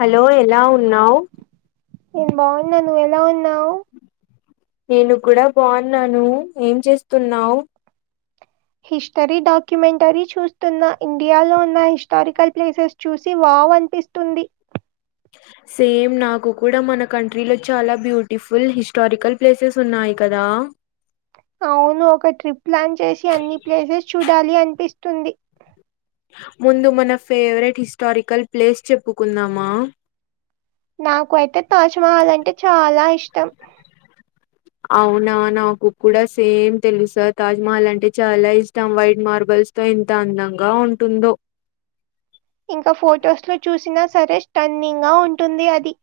hello ఎలా ఉన్నావ్ నీన్ బావున్నా నువ్ ఎలా ఉన్నావ్ నీను కూడా బావున్నాను ఏం చేస్తున్నావ్ హిస్టరీ డాక్యుమెంటరీ చూస్తున్న ఇండియాలో ఉన్న హిస్టారికల్ ప్లేసెస్ చూసి వా అవనిపిస్తుంది హా సేమ్ నాకు కూడా మన కంట్రీలో చాలా బ్యూటిఫుల్ హిస్టరికల్ ప్లేసెస్ ఉన్నాయి కదా అవును ఒక ట్రిప్ ప్లాన్ చేసి అన్ని ప్లేసెస్ చూడాలి అనిపిస్తుంది ముందు మన ఫేవరెట్ హిస్టరికల్ ప్లేస్ చెప్పుకుందామా నాకు అయితే తాజ్ మహల్ అంటే చాలా ఇష్టం అవునా నాకు కూడా సేమ్ తెలుసా తాజ్మహల్ అంటే చాలా ఇష్టం వైట్ మార్బల్ తో ఎంత అందంగా ఉంటుందో ఇంకా ఫొటోస్ లో చూసినా సరే స్టన్నింగ్ గా ఉంటుంది అది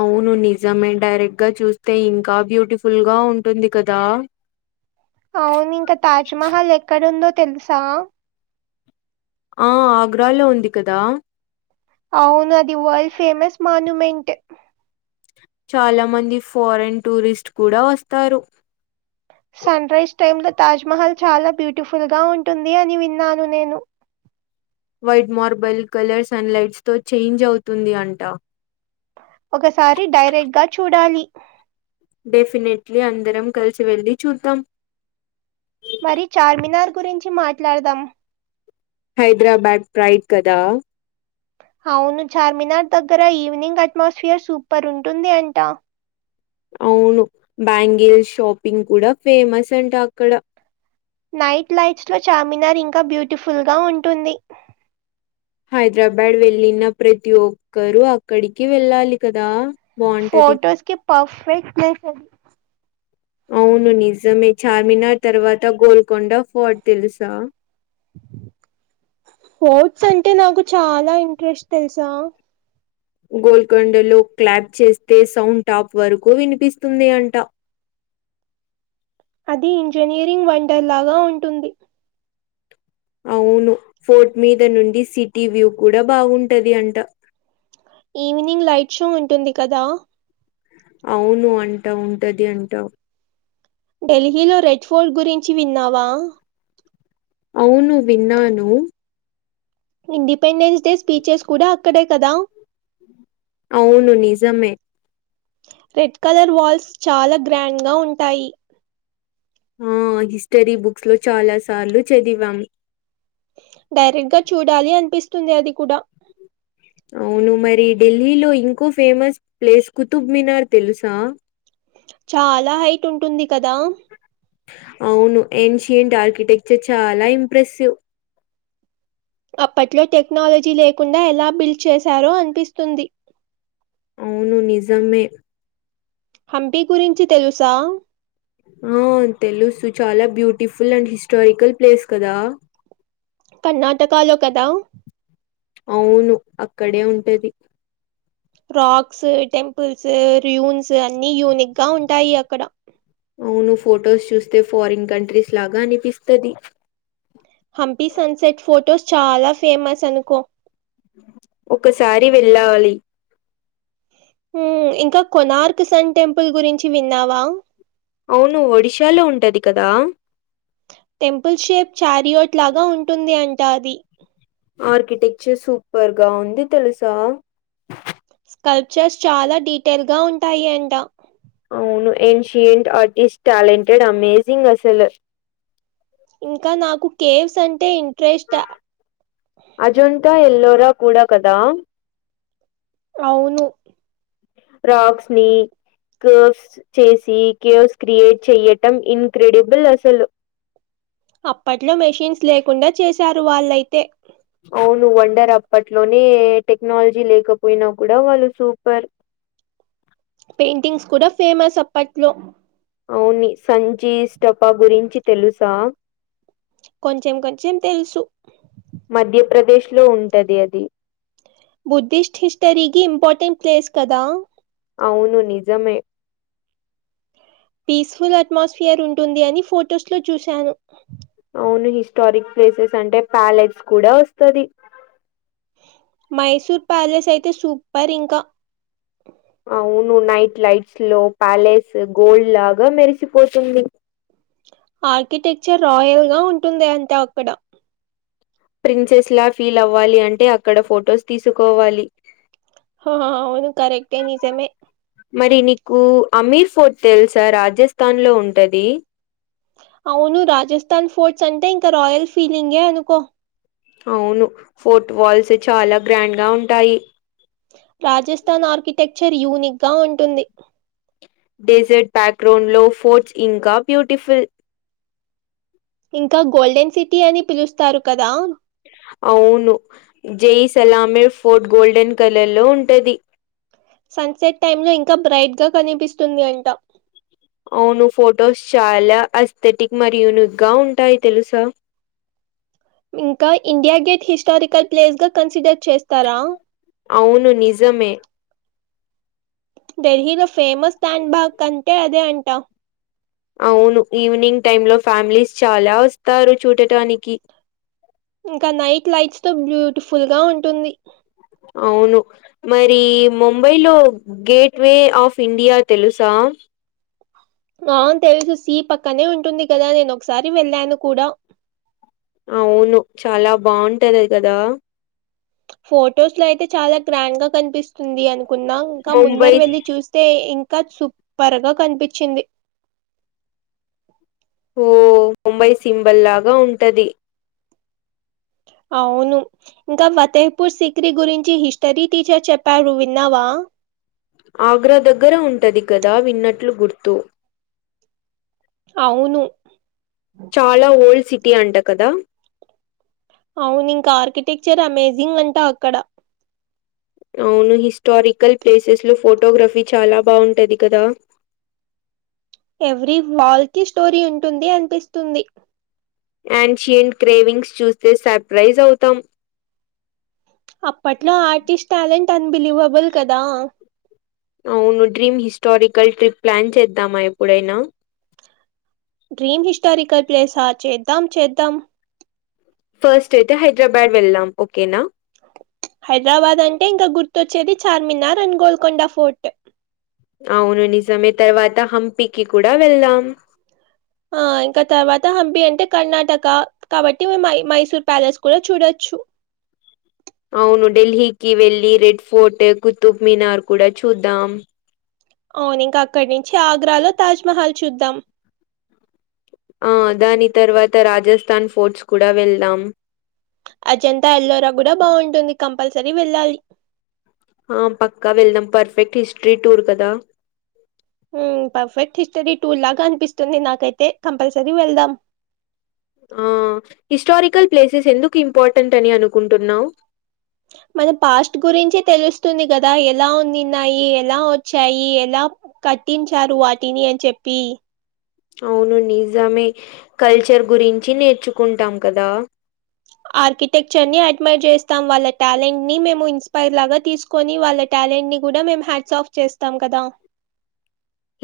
అవును నిజమే డైరెక్ట్ గా చూస్తే ఇంకా బ్యూటిఫుల్ గా ఉంటుంది కదా అవునింక తాజ్ మహల్ ఎక్కడుందో తెలుసా ఆ ఆగ్రాలో ఉంది కదా అవును అది వల్డ్ ఫేమస్ మాన్యుమెంట్ చాలా మంది ఫారెన్ టూరిస్ట్ కూడా వస్తారు సన్రైజ్ టైమ్ లో తాజ్ మహల్ చాలా బ్యూటిఫుల్గా ఉంటుంది అని విన్నాను నేను white marble colour sun lights తో చేంజ్ అవుతుంది అంట ఒకసారి డైరెక్ట్ గా చూడాలి డెఫినెట్లీ అందరం కలిసి వెళ్ళి చూద్దాం మరి చార్మినార్ గురించి మాట్లాడదాం హైదరాబాద్ ప్రైడ్ కదా అవును చార్మినార్ దగ్గర ఈవినింగ్ అట్మాస్ఫియర్ సూపర్ ఉంటుంది అంట అవును బ్యాంగిల్ షాపింగ్ కూడా ఫేమస్ అంట అక్కడ నైట్ లైట్స్ లో చామినార్ ఇంకా బ్యూటిఫుల్గా ఉంటుంది హైదరాబ్యాడ్ వెళ్ళిన ప్రతి ఒక్కరు అక్కడికి వెళ్ళాలి కదా బాగుంటది ఫోటోస్కి పఫెక్ట్ ప్లేసది అవును నిజమే చార్మినార్ తర్వాత గోల్కొండ ఫోర్ట్ తెలుసా స్పోర్ట్స్ అంటే నాకు చాలా ఇంట్రెస్ట్ తెల్సా గోల్కొండలో క్లాప్ చేస్తే సౌండ్ టాప్ వరకు వినిపిస్తుంది అంట అది ఇంజనీరింగ్ వండర్ లాగా ఉంటుంది అవును ఫోర్ట్ మీద నుండి సిటీ వ్యూ కూడా బాగుంటది అంట ఈవినింగ్ లైట్ షో ఉంటుంది కదా అవును అంటా ఉంటది అంటా ఢెల్హీలో రెడ్ ఫోర్ట్ గురించి విన్నావా అవును విన్నాను ఇండిపెండెన్స్ డే స్పీచెస్ కూడా అక్కడే కదా అవును నిజమే రెడ్ కలర్ వాల్స్ చాలా గ్రాండ్గా ఉంటాయి ఆ హిస్టరీ బుక్స్ లో చాలా సార్లు చదివాము డైరెక్ట్ గా చూడాలి అనిపిస్తుంది అది కూడా అవును మరి ఢెల్హీలో ఇంకో ఫేమస్ ప్లేస్ కుతుబ్మినార్ తెలుసా చాలా హైట్ ఉంటుంది కదా అవును ఏన్షియంట్ ఆర్కిటెక్చర్ చాలా ఇంప్రెసివ్ అప్పట్లో టెక్నాలజీ లేకుండా ఎలా బిల్డ్ చేశారో అనిపిస్తుంది అవును నిజమే హంపీ గురించి తెలుసా ఆ తెలుసు చాలా బ్యూటిఫుల్ అండ్ హిస్టారికల్ ప్లేస్ కదా కర్ణాటకాలో కదా అవును అక్కడే ఉంటది రాక్స్ టెంపుల్స్ ర్యూన్స్ అన్ని యూనిక్ గా ఉంటాయి అక్కడ అవును ఫొటోస్ చూస్తే ఫారిన్ కంట్రీస్ లాగా అనిపిస్తది హంపి సన్సెట్ ఫొటోస్ చాలా ఫేమస్ అనుకో ఒకసారి వెళ్ళాలి మ్మ్ ఇంకా కొనార్క్ సన్ టెంపుల్ గురించి విన్నావా అవును ఒడిషాలో ఉంటది కదా టెంపుల్ షేప్ చారియోట్ లాగా ఉంటుంది అంట అది ఆర్కిటెక్చర్ సూపర్ ఉంది తెలుసా స్కల్ప్ చర్స్ చాలా డీటెయిల్ గా ఉంటాయి అంట అవును ఏన్షియట్ ఆర్టిస్ట్ ట్యాలెంటెడ్ అమేసింగ్ అసలు ఇంకా నాకు కేవ్స్ అంటే ఇంట్రెస్ట్ అజొంతా ఎల్లోరా కూడా కదా అవును రాక్స్ ని కోర్వ్స్ చేసి కేవ్స్ క్రియేట్ చెయ్యటం ఇన్క్రెడిబుల్ అసలు అప్పట్లో మెషీన్స్ లేకుండా చేసారు వాళ్ళయితే అవును వండర్ అప్పట్లోనే టెక్నాలజీ లేకపోయినా కూడా వాళ్ళు సూపర్ పెయింటింగ్స్ కూడా ఫేమస్ అప్పట్లో అవునీ సంచీ స్టోపా గురించి తెలుసా కొంచెం కొంచెం తెలుసు మధ్యప్రదేశ్ లో ఉంటది అది బుద్ధిస్ట్ హిస్టరీ గి ఇంపార్టెంట్ ప్లేస్ కదా అవును నిజమే పీస్ఫుల్ అట్మాస్ఫియర్ ఉంటుంది అని ఫొటోస్ లో చూశాను అవును హిస్టారిక్ ప్లేసెస్ అంటే ప్యాలెట్స్ కూడా వస్తాది మైసూర్ ప్యాలెస్ అయితే సూపర్ ఇంకా అవును నైట్ లైట్స్ లో ప్యాలెస్ గోల్డ్ లాగా మెరిసిపోతుంది ఆర్కిటెక్చర్ రాయల్ గా ఉంటుంది ఎంతో అక్కడ ప్రిన్సెస్ లా ఫీల్ అవ్వాలి అంటే అక్కడ ఫోటోస్ తీసుకోవాలి హా, అవును కరెక్టే నిజమే మరి నీకు అమీర్ ఫోర్ట్ తెలుసా రాజస్థాన్ లో ఉంటది అవును రాజస్థాన్ ఫోర్ట్స్ అంటే ఇంకా రాయల్ ఫీల్డింగే అనుకో అవును ఫోట్ వాల్సే చాలా గ్రాండ్ గా ఉంటాయి రాజస్థాన్ ఆర్కిటెక్చర్ యూనిక్ గా ఉంటుంది డెసర్ట్ బ్యాక్గ్రౌండ్ లో ఫోర్ట్స్ ఇంకా బ్యూటిఫుల్ ఇంకా గోల్డెన్ సిటీ అని పిలుస్తారు కదా అవును జైసలామే ఫోర్ట్ గోల్డెన్ కలర్ లో ఉంటది సన్ సెట్ టైం లో ఇంకా బ్రైట్ గా కనిపిస్తుంది అంట అవును ఫొటోస్ చాలా అస్థెటిక్ మరి యూనిక్ గా ఉంటాయి తెలుసా ఇంకా ఇండియా గేట్ హిస్టారికల్ ప్లేస్ గా కన్సిడర్ చేస్తారా అవును నిజమే డెల్హీ లో ఫేమస్ టాంగ్ బాగ్ కంటే అదే అంటా అవును ఈవినింగ్ టైం లో ఫ్యామిలీస్ చాలా వస్తారు చూడటానికి ఇంకా నైట్ లైట్స్ తో బ్యూటిఫుల్ గా ఉంటుంది అవును మరి ముంబైలో గేట్ వే ఆఫ్ ఇండియా తెలుసా అవును తెలుసు సీ పక్కనే ఉంటుంది కదా నేను ఒకసారి వెళ్ళాను కూడా అవును చాలా బావుంటాది కదా ఫొటోస్ లో అయితే చాలా గ్రాండ్ గా కనిపిస్తుంది అను కున్నాం ఇంకా ముందర ముంబై వెళ్ళలి చూస్తే ఇంకా సుప్పర్గా కనిపించింది ఓ ముంబై సింబల్ లాగా ఉంటది అవును ఇంకా ఫతేఫూర్ సిక్రిీ గురించి హిస్టరీ టీచర్ చెప్పారు విన్నవా ఆగ్రా దగ్గర ఉంటది కదా విన్నట్లు గుర్తు అవును చాలా ఓల్డ్ సిటీ అంట కదా అవును ఇంక ఆర్కిటెక్చర్ అమేజింగ్ అంటా అక్కడ అవును హిస్టారికల్ ప్లేసెస్ లో ఫోటోగ్రఫీ చాలా బావుంటది కదా ఎవ్రీ వాల్ కి స్టోరీ ఉంటుంది అనిపిస్తుంది యాన్షియంట్ గ్రేవింగ్స్ చూస్తే సర్ప్రైజ్ అవుతాం అప్పట్లో ఆర్టిస్ట్ టాలెంట్ అన్బిలీవబుల్ కదా అవును డ్రీమ్ హిస్టారికల్ ట్రిప్ ప్లాన్ చేద్దామా ఎప్పుడైనా డ్రీమ్ హిస్టారికల్ ప్లేసా చేద్దాం చేద్దాం ఫస్ట్ అయితే హైదరాబాద్ వెళ్ళాం ఓకేనా హైదరాబాద్ అంటే ఇంకా గుర్తొచ్చేది చార్మినార్ అండ్ గోల్కొండ ఫోర్ట్ అవును నిజమే తర్వాత హంపికి కూడా వెళ్దాం ఆ ఇంకా తర్వాత హంపీ అంటే కర్ణాటక కాబట్టి మేము మై మైసూర్ ప్యాలెస్ కూడా చూడొచ్చు అవును ఢిల్లీకి వెళ్ళి రెడ్ ఫోర్ట్ కుతుబ్ మినార్ కూడా చూద్దాం అవును ఇంక అక్కడి నుంచి ఆగ్రాలో తాజ్మహల్ చూద్దాం ఆ దాని తర్వాత రాజస్థాన్ ఫోర్ట్స్ కూడా వెళ్దాం అజంతా ఎల్లోరా కూడా బావుంటుంది కంపల్సరీ వెళ్ళాలి ఆ పక్కా వెళ్దాం పర్ఫెక్ట్ హిస్టరీ టూర్ కదా పర్ఫెక్ట్ హిస్టరీ టూర్ లాగా అనిపిస్తుంది నాకైతే కంపల్సరీ వెళ్దాం మ్ హిస్టారికల్ ప్లేసెస్ ఎందుకు ఇంపార్టెంట్ అని అనుకుంటున్నావు మన పాస్ట్ గురించి తెలుస్తుంది కదా ఎలా ఉ న్నిన్నాయి ఎలా వచ్చాయి ఎలా కట్టించారు వాటిని అని చెప్పి అవును నిజమే కల్చర్ గురించి నేర్చుకుంటాం కదా ఆర్కిటెక్చర్ ని అడ్మైర్ చేస్తాం వాళ్ళ టాలెంట్ ని మేము ఇన్స్పైైర్ లాగా తీసుకొని వాళ్ళ టే టాలెంట్ ని కూడా మేం హ్యాట్సాఫ్ ఆఫ్ చేస్తాం కదా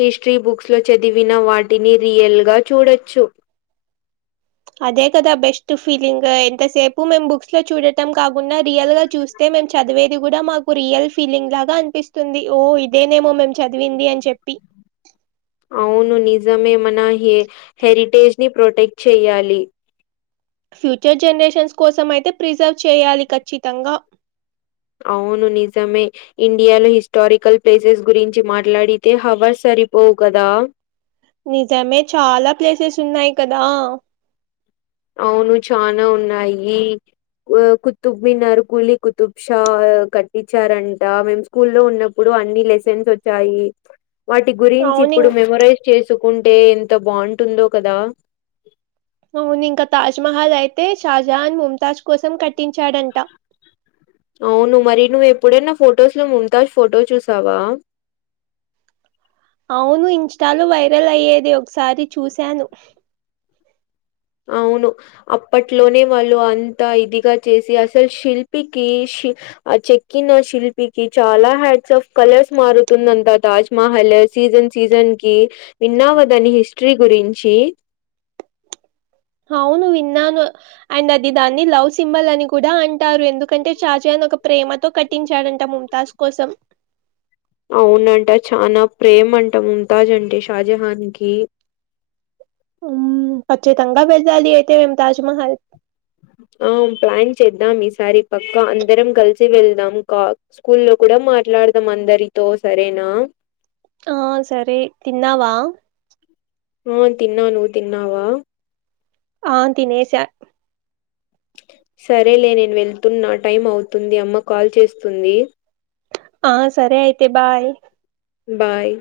హిస్టరీ బుక్స్ లో చదివిన వాటిని రియల్గా చూడొచ్చు అదే కదా బెస్ట్ ఫీలింగ్ ఎంతసేపు మేం బుక్స్ లో చూడటం కాకుండా రియల్ గా చూస్తే చదివేది కూడా మాకు రియల్ ఫీలింగ్ లాగా అనిపిస్తుంది ఓ ఇదేనేమో మేము చదివింది అని చెప్పి అవును నిజమే మన హెరిటేజ్ ని ప్రొటెక్ట్ చేయ్యాలి ఫ్యూచర్ జనరేషన్స్ కోస అయితే ప్రిజర్వ్ చేయాలి ఖచ్చితంగా అవును నిజమే ఇండియాలో హిస్టారికల్ ప్లేసెస్ గురించి మాట్లాడితే హవర్ స రిపోవు కదా నిజమే చాలా ప్లేసెస్ ఉన్నాయి కదా అవును చానా ఉన్నాయి కుత్తుబ్ మినార్ కలీ కుతుబ్షా కట్టించారంట మేము స్కూ లో ఉన్నప్పుడు అన్ని లెసన్స్ వచ్చాయి వాటి గురించి అవును ఇప్పుడు ఇం- మెమరైజ్ చేసుకుంటే ఎంత బాగుంటుందో కదా అవును ఇంకా తాజ్మహల్ అయితే షాజహాన్ ముంతాజ్ కోసం కట్టించాడంట అవును మరి నువ్వు ఎప్పుడనా ఫొటోస్ లో ముంతాజ్ ఫొటో చూసావా అవును ఇన్స్టాలో వైరల్ అయ్యేది ఒకసారి చూశాను అవును అప్పట్లోనే వాళ్ళు అంత ఇదిగా చేసి అసలు శిల్పికి ఆ చెక్కిన శిల్పికి చాలా హ్యాడ్స్ ఆఫ్ కలర్స్ మారుతుందంతా తాజ్ మహల్ సీజన్ సీజన్ కి విన్నావ దాని హిస్టరీ గురించి అవును విన్నాను అండ్ అది దాన్ని లవ్ సింబల్ అని కూడా అంటారు ఎందుకంటే ఒక ప్రేమతో కట్టించాడంట ముంతాజ్ కోసం [inaudible] అవునంట చానా ప్రేమంట ముంతాజ్ అంటే షాజహాన్ కి [inaudible] కచ్చితంగా వెళ్లాలి అయితే తాజ్ మహల్ [inaudible] ఆ ప్లాన్ చేద్దాం ఈసారి పక్క అందరం కలిసి వెళ్దాం క స్కూల్లో కూడా మాట్లా మందరితో సరేనా ఆ సరే తిన్నావా ఆ తిన్నా నువ్వు తిన్నావా ఆ తినేస సరేలే నేను వెళ్తున్నా టైం అవుతుంది అమ్మ కాల్ చేస్తుంది ఆ సరే అయితే బాయ్ బాయ్